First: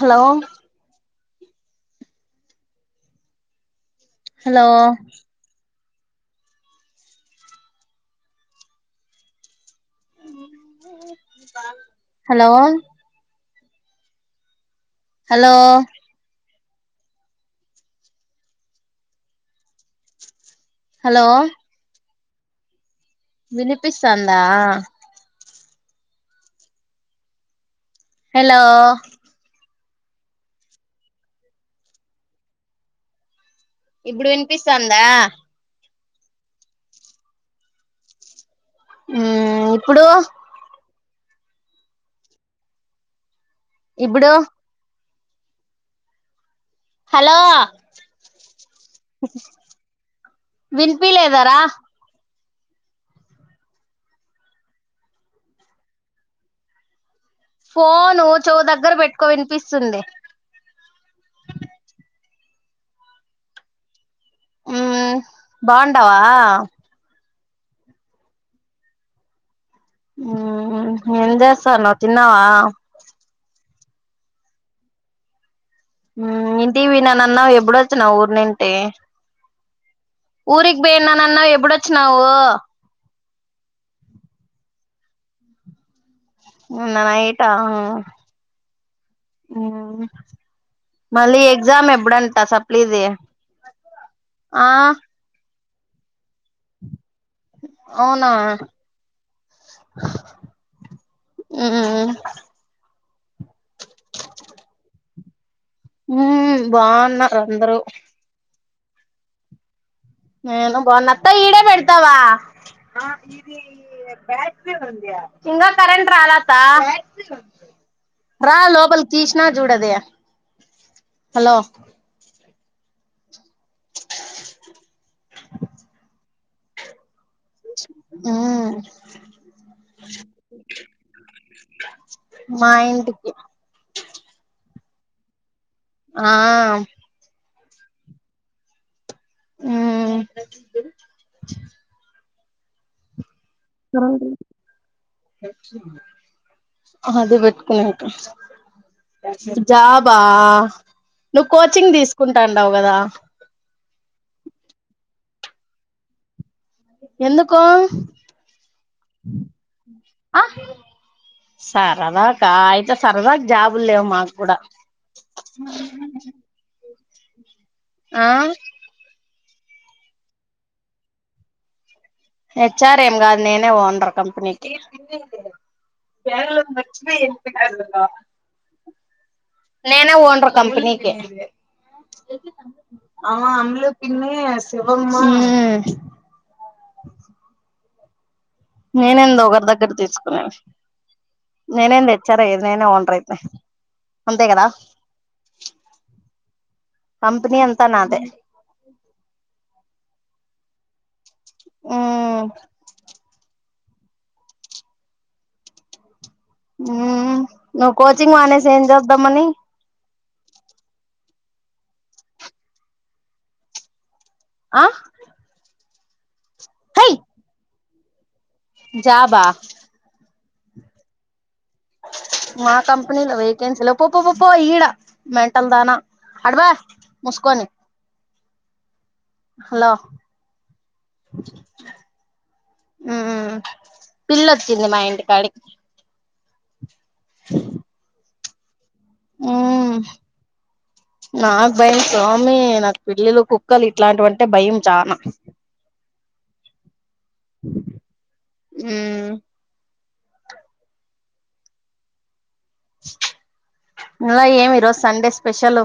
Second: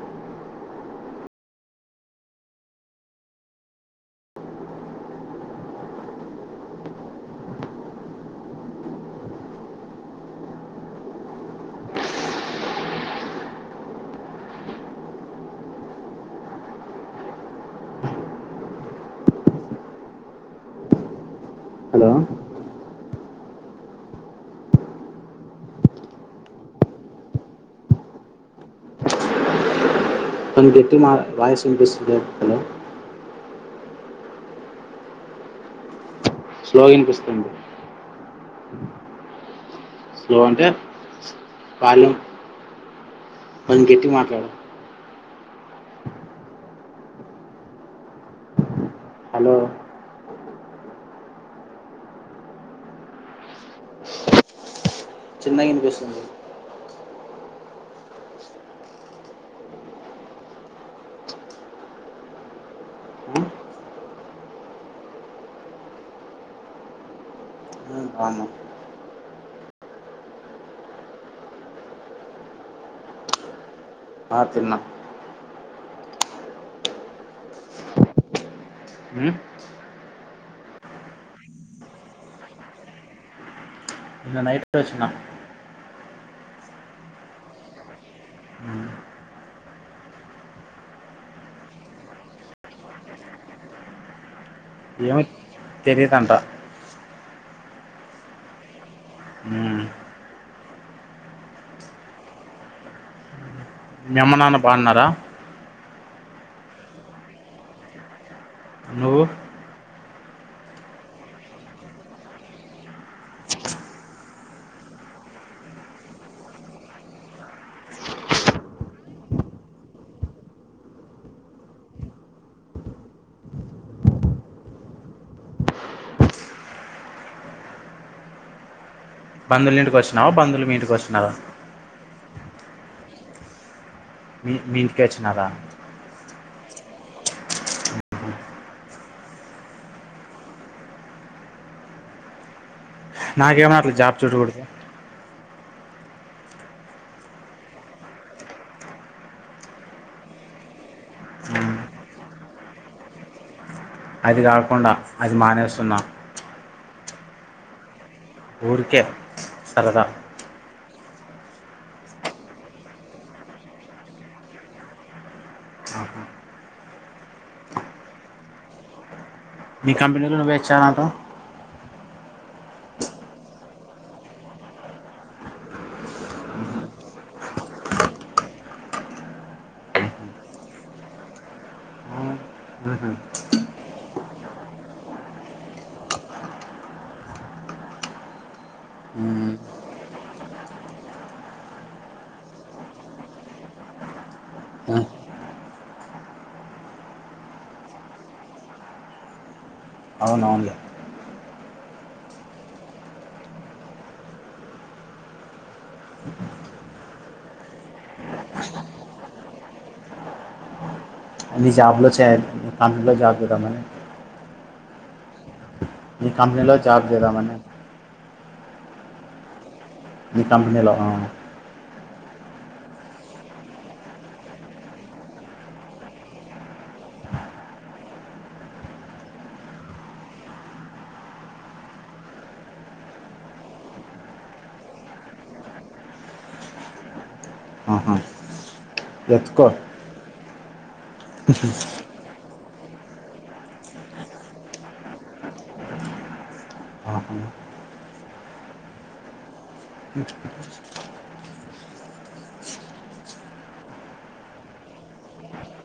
Hello hello hello hello hello hello వినిపిస్తందా hello తనికి గట్టి మా రాయస్ [unintelligible] ఇంపస్ ఇప్పుడు వినిపిస్తందా స్లోగ వినిపిస్తుంది ఉం ఇప్పుడు [unintelligible] ఎ అంటే వాళ్ళం మనం గట్టి ఇప్పుడు మాట్లాడ హలో హలో విన్పియాలేదారా చిన్నగా వినిపిస్తుంది ఫోను చేవు దగ్గర పెట్టుకో వినిపిస్తుంది ఆ? బావుండావా ఆ బాగున్న ఉం ఏం చేస్తానావు తిన్నావా ఆ తిన్నా ఉం ఇంటి పోయినను అన్నావ్ ఎప్పుడొచ్చినాన్ ఊరినింటే ఉం ఊరికి పోయయిన్నాన్న ఎపూడొచ్చునావు నిన్న నైట్ కే వచ్చిన నిన్న నైట్ ఆ ఉమ్, మళ్ళీ ఎగ్జామ్ ఎప్పుడంటా సప్లీది ఆ తెలిదంట అవునా ఉమ్, మ్ మీ అమ్మ నాన్న బాన్నారా మ్ బాన్నారు అందరూ నువ్వు నేను బాన్న అత్త ఈడే పెడతావా ఇంగ కరెంట్ రాలే అత్త రా లోపల తీస్నా జూడది హలో మ్ బంధువులు ఇంటికి వచ్చినవా బంధులు మీ ఇంటికొచ్చినర మా ఇంటికి మీ మీ ఇంటికే వచ్చినారా ఆ ఉమ్ నాకేమ అదే బెట్టుకుని ఇంక జాబా నువ్వు ఉమ్, కోచింగ్ తీసుకుంటాండవ్ కదా అది కాకుండా అది మానేస్తున్నా ఎందుకు ఊరికే సరదా అ సరదాకా అయితే సరదక్ జాబుల్లేవు మాకు కూడా ఆహా. ఆ మీ కంపెనీలో నువ్వె హెచ్ఆర్ అంట హెచ్ఆర్ ఏం కాదు నేనే ఓనర్ కంపెనీకి పెరలు మర్చిపోయి ఎళ్ళిపోయిన్నారు నేనే ఓన్రు కంపెనీకి ఆహా అ అమ్ములు పిన్ని శివమ్మా మ్ బ్యాలెన్స్ నేను ఎంది ఒకరి దగ్గర తీసుకునేది నేనేంది హెచ్చార్ అయేది నేనే ఓనర్ అయిత అంతే కదా కంపెనీ అంతా నాదే అవునవునులే ఉమ్ మ్ నువ్వు కోచింగ్ మానేసి ఏం చేద్దామని నీ జాబ్లో చేయలి అందులో జాబ్ చేద్దామని అ నీ కంపెనీలో జాబ్ చేద్దామని జాబ మీ కంపెనీలో ఆ మా కంపెనీలో వెకెన్సీ లేవ్ పో పో పో ఈడ మెంటల్ దానా అటు పో ముసుకొని హలో ఉమ్ పిల్లొచ్చింది మా ఇంటికాడికి ఆహా ఎత్తుకో మ్మ్ నాకు భయం స్వామి నాకు పిల్లులు, కుక్కలు ఇట్లాంటివంటే భయం చానా. ఆహా. ఉమ్. అ నువే ఏమి రోజు సండే స్పెషలు.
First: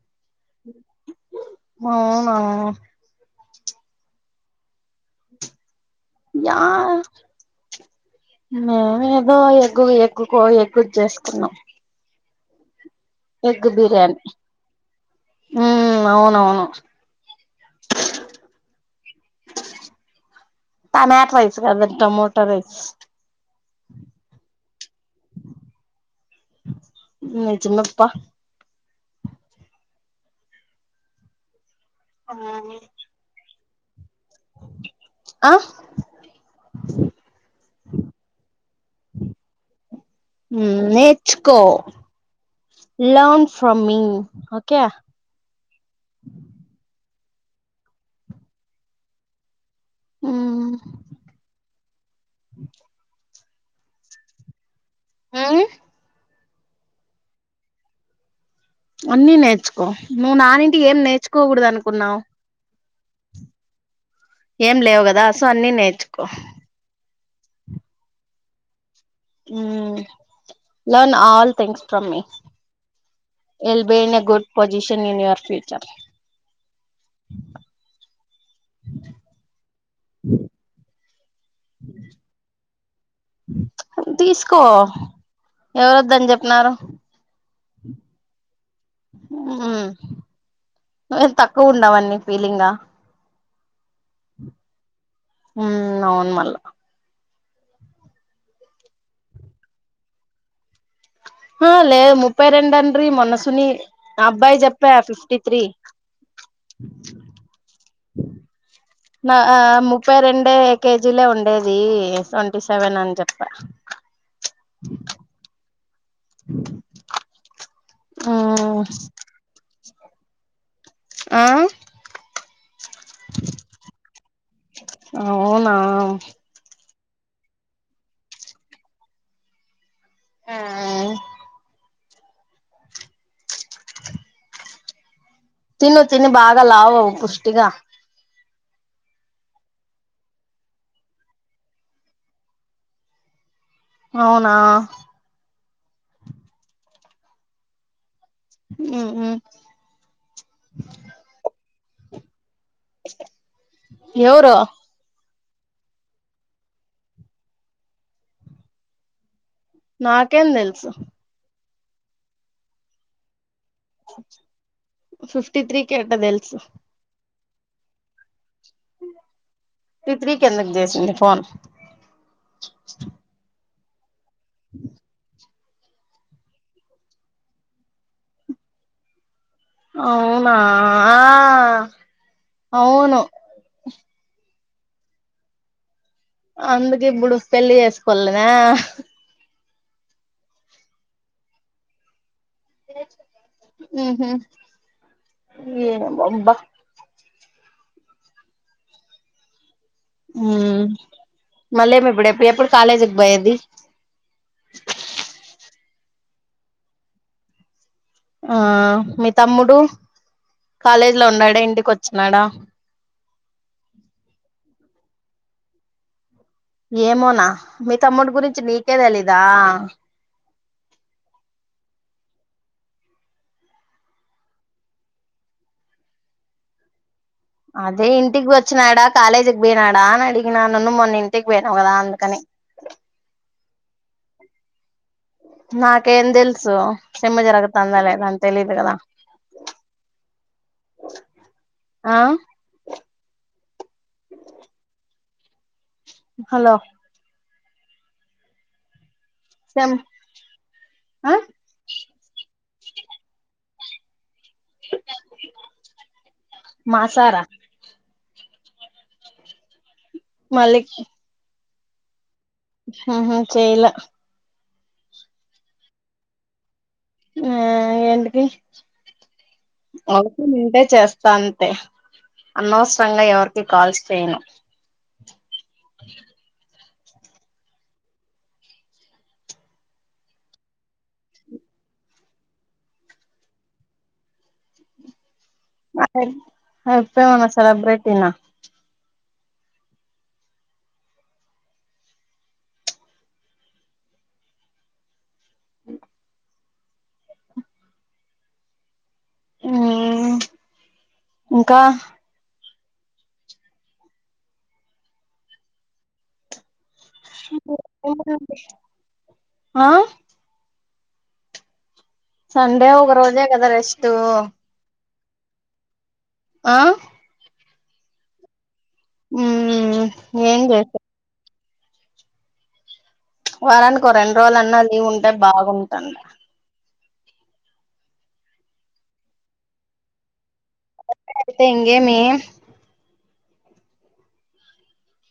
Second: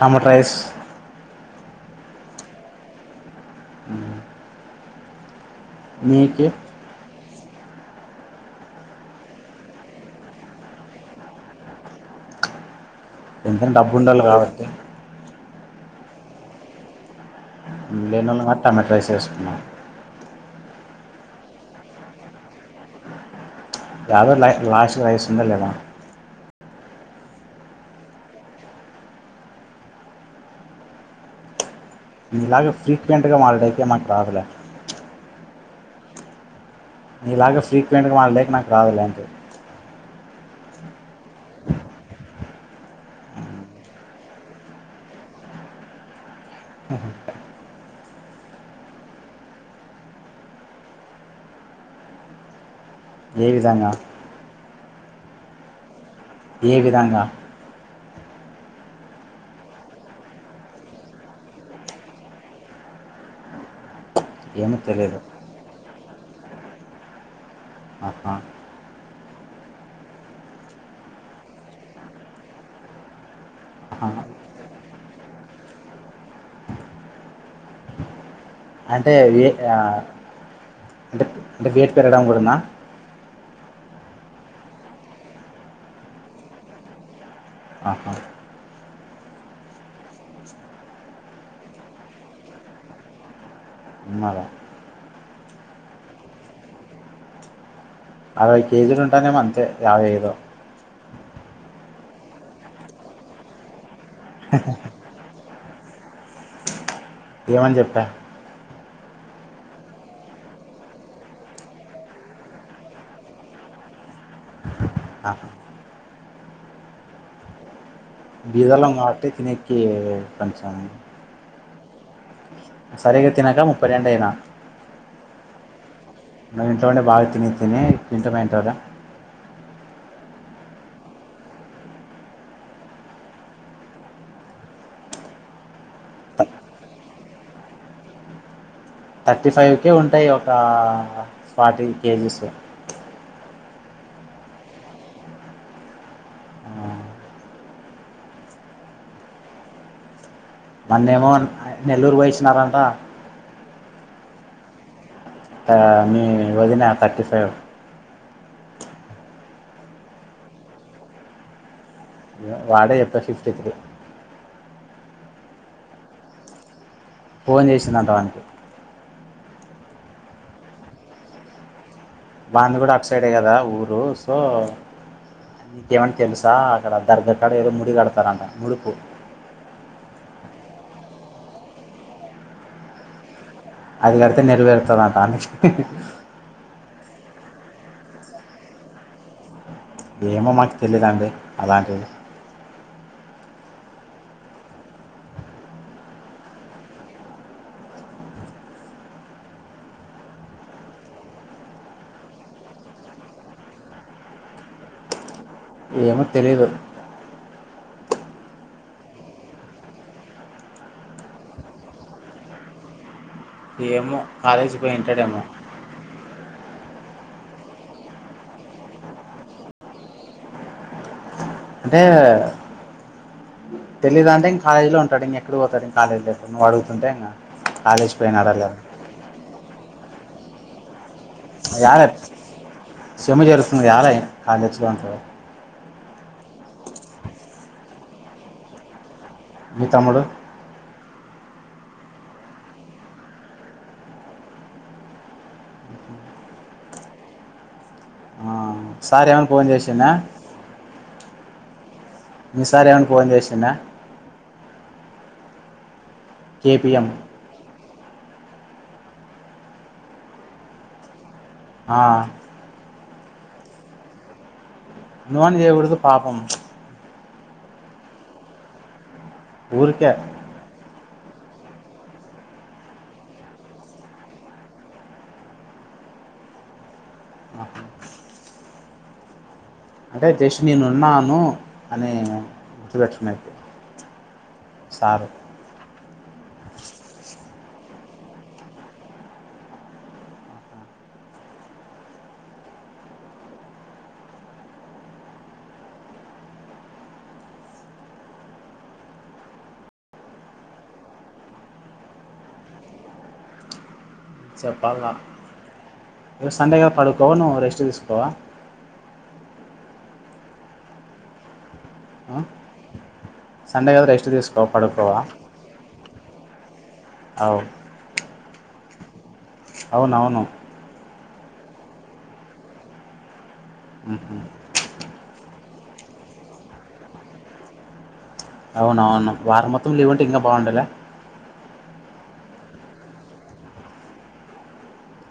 Tomato rice. అవునా. మ్మ్. నీకు య. మేము ఏదో ఎగ్గూ ఎగ్గూకో ఎగ్గూ చేసుకున్నాం. ఎంత ఎగ్గు డబ్బు బిర్యానీ. ఉండాలి కాబట్టి ఉ అవునవును. మేం లేనోళ్ళం కాబట్టి. ట్యామాటో రైస్ చేసుకున్నాం. ట్యమాట రైస్ కాదది టొమోటో రైస్. యాదొ లే లాస్ట్ లో రైస్ ఉందా లేదా. నిజమబ్బా. మీలాగ ఫ్రీక్వెంట్గా మాట్లాడుడైతే మాకు రాదులే. ఆ. నీ ఇలాగ ఫ్రీక్వెంట్గా మాట్లాడుడే నాకు రాదులే అంటున్న. ఉ నేర్చుకో. Learn from me. ఓకే అహ. ఉ. ఏ విధంగా. ఉమ్. ఏ విధంగా. అన్నీ నేర్చుకో. నువ్వు నానింటికి ఏం నేర్చుకోకూడదు అనుకున్నావు. ఏం ఏమీ లేవు తెలియదు కదా. సో అన్నీ నేర్చుకో. ఆహా. Learn all things from me. ఎల్బిన్ ఆహా. A good position in your future. అంటే. అంటే అంటే వేట్ పెరగడం కూడాన. తీసుకో ఎవరు వద్దని చెప్పినారు. ఆహా. ఉ వేట్ తక్కువున్నవని నీ ఫీలింగ్ ఆ. మాదా. ఊ అవున్ మల్ల. అరవై కేజీలు ఉంటానేమో అంతే. యాభై ఐదో. ఆ లేదు ముప్పై రెండ డ్రీ మొన్నసుని అబ్బాయి చెప్పా ఫిఫ్టీ త్రీ. యేమని చెప్పా. నా ఆ ముప్పై రెండే కేజీలే ఉండేది. ట్వంటీ సెవెన్ అని చెప్పా. ఆ. బీదోళ్ళం కాబట్టి తిన్నెకి కొంచెం. ఆ. సరిగా తినక ముప్పై రెండైయినా. అవునా నేను చూడ్లేదా తిని తిని తింటూనేఉంటదా ఆ తిను తిని బాగా లావు అవ్వు పుష్టిగా థర్టీ ఫైవ్కే ఉంటాయి ఒక ఫార్టీ కేజీస్ అవునా ఉ మొన్న ఏమో నెల్లూరు పోయిచ్చినారంట యేరు ఆ మీ వదిన థర్టీ ఫైవ్ నాకేం తెల్సు వాడే చెప్తాడు ఫిఫ్టీ త్రి ఫిఫ్టీ త్రీకి ఎట్టా తెల్సు ఫోన్ చేసింది అంటా ఆన్కి ఫిఫ్టీ తిత్రికి ఎందుకు చేసింది ఫోన్ దంది కూడా అటు్సైడే కదా ఊరు సో నీకేమనా తెల్స అక్కడ దర్గకాడ ఏదో ముడి గడతారంట ముడుపు అవునా అవును అది కడితే నెరవేరుతాదంట ఆమెకి అందుకే ఇప్పుడు పెళ్లి చేస్కోలేనా ఏమో మాకు తెలీదండి అలాంటిది ఉహ్మ్ ఏన అబా మళ్ళీమి ఇప్పుడు ఎప్పుడు కాలేజీకి పోయేది ఏమో తెలీదు ఆ మీ తమ్ముడు కాలేజ్లో ఉన్నాడా ఇంటికి వచ్చినాడ ఏమో కాలేజీకి పోయింటాడేమో ఏమోనా మీ తమ్ముడి గురించి నీకే తెలీదా అంటే తెలీయదఅంటే కాలేజ్లో ఉంటాడు ఇంకా ఎక్కడ పోతడు కాలేజలో నువ్అడుగుతుంటే అన్న అదే ఇంటికి వచ్చినాడా కాలేజీకి పోయినాడా అని అడిగినా నన్ను మొన్న ఇంటికి పోయినావు కదా అందుకని సేము జరుగుతుంది ఆలే కాలేజ్ తెచ్చుకోంత నాకేం తెల్సు సేము జరగతందో లేదని తెలిదు కదా మీ తమ్ముడు ఆ హలో ఆ, సార్ ఏమన ఫోన్ సెమ్ చేసిండా ఆ మీ సార్ ఏమైనా ఫోన్ చేసిండ కేపిఎం మాసారా మలి ఆ ఆహ చెయ్లా నో అని చేయకూడదు పాపం ఆ ఏంటికి ఊరికే [unintelligible] ఇంటే చేస్తా అంతే అనవసరంగా ఎవరికి కాల్స్ చేయను [unintelligible] అంటే జస్ట్ నేను ఉన్నాను అని [unintelligible] సార్ [unintelligible] సెలబ్రిటీన ఇంకా చెప్పాల [unintelligible] ఆ ఆ? సండే ఒగ రోజే సండే కద రెస్ట్ తీసుకో పడుకోవ ఆ అవ్ అవునవును [unintelligible] వారానికి ఒక రెండు ఉహు. రోజులన్న లీవ్ ఉంటే బాగుంటుంది అవున అవును వారం మొత్తం లీవ్ంటే ఇంకా బాగుండాల అయితే ఇంగేమీ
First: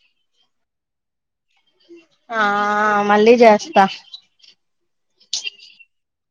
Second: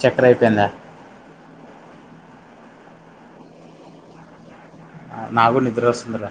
చక్ర అయిపోయిందా ఆ మళ్ళీ చేస్త నాగూడ నిద్ర వస్తుందిర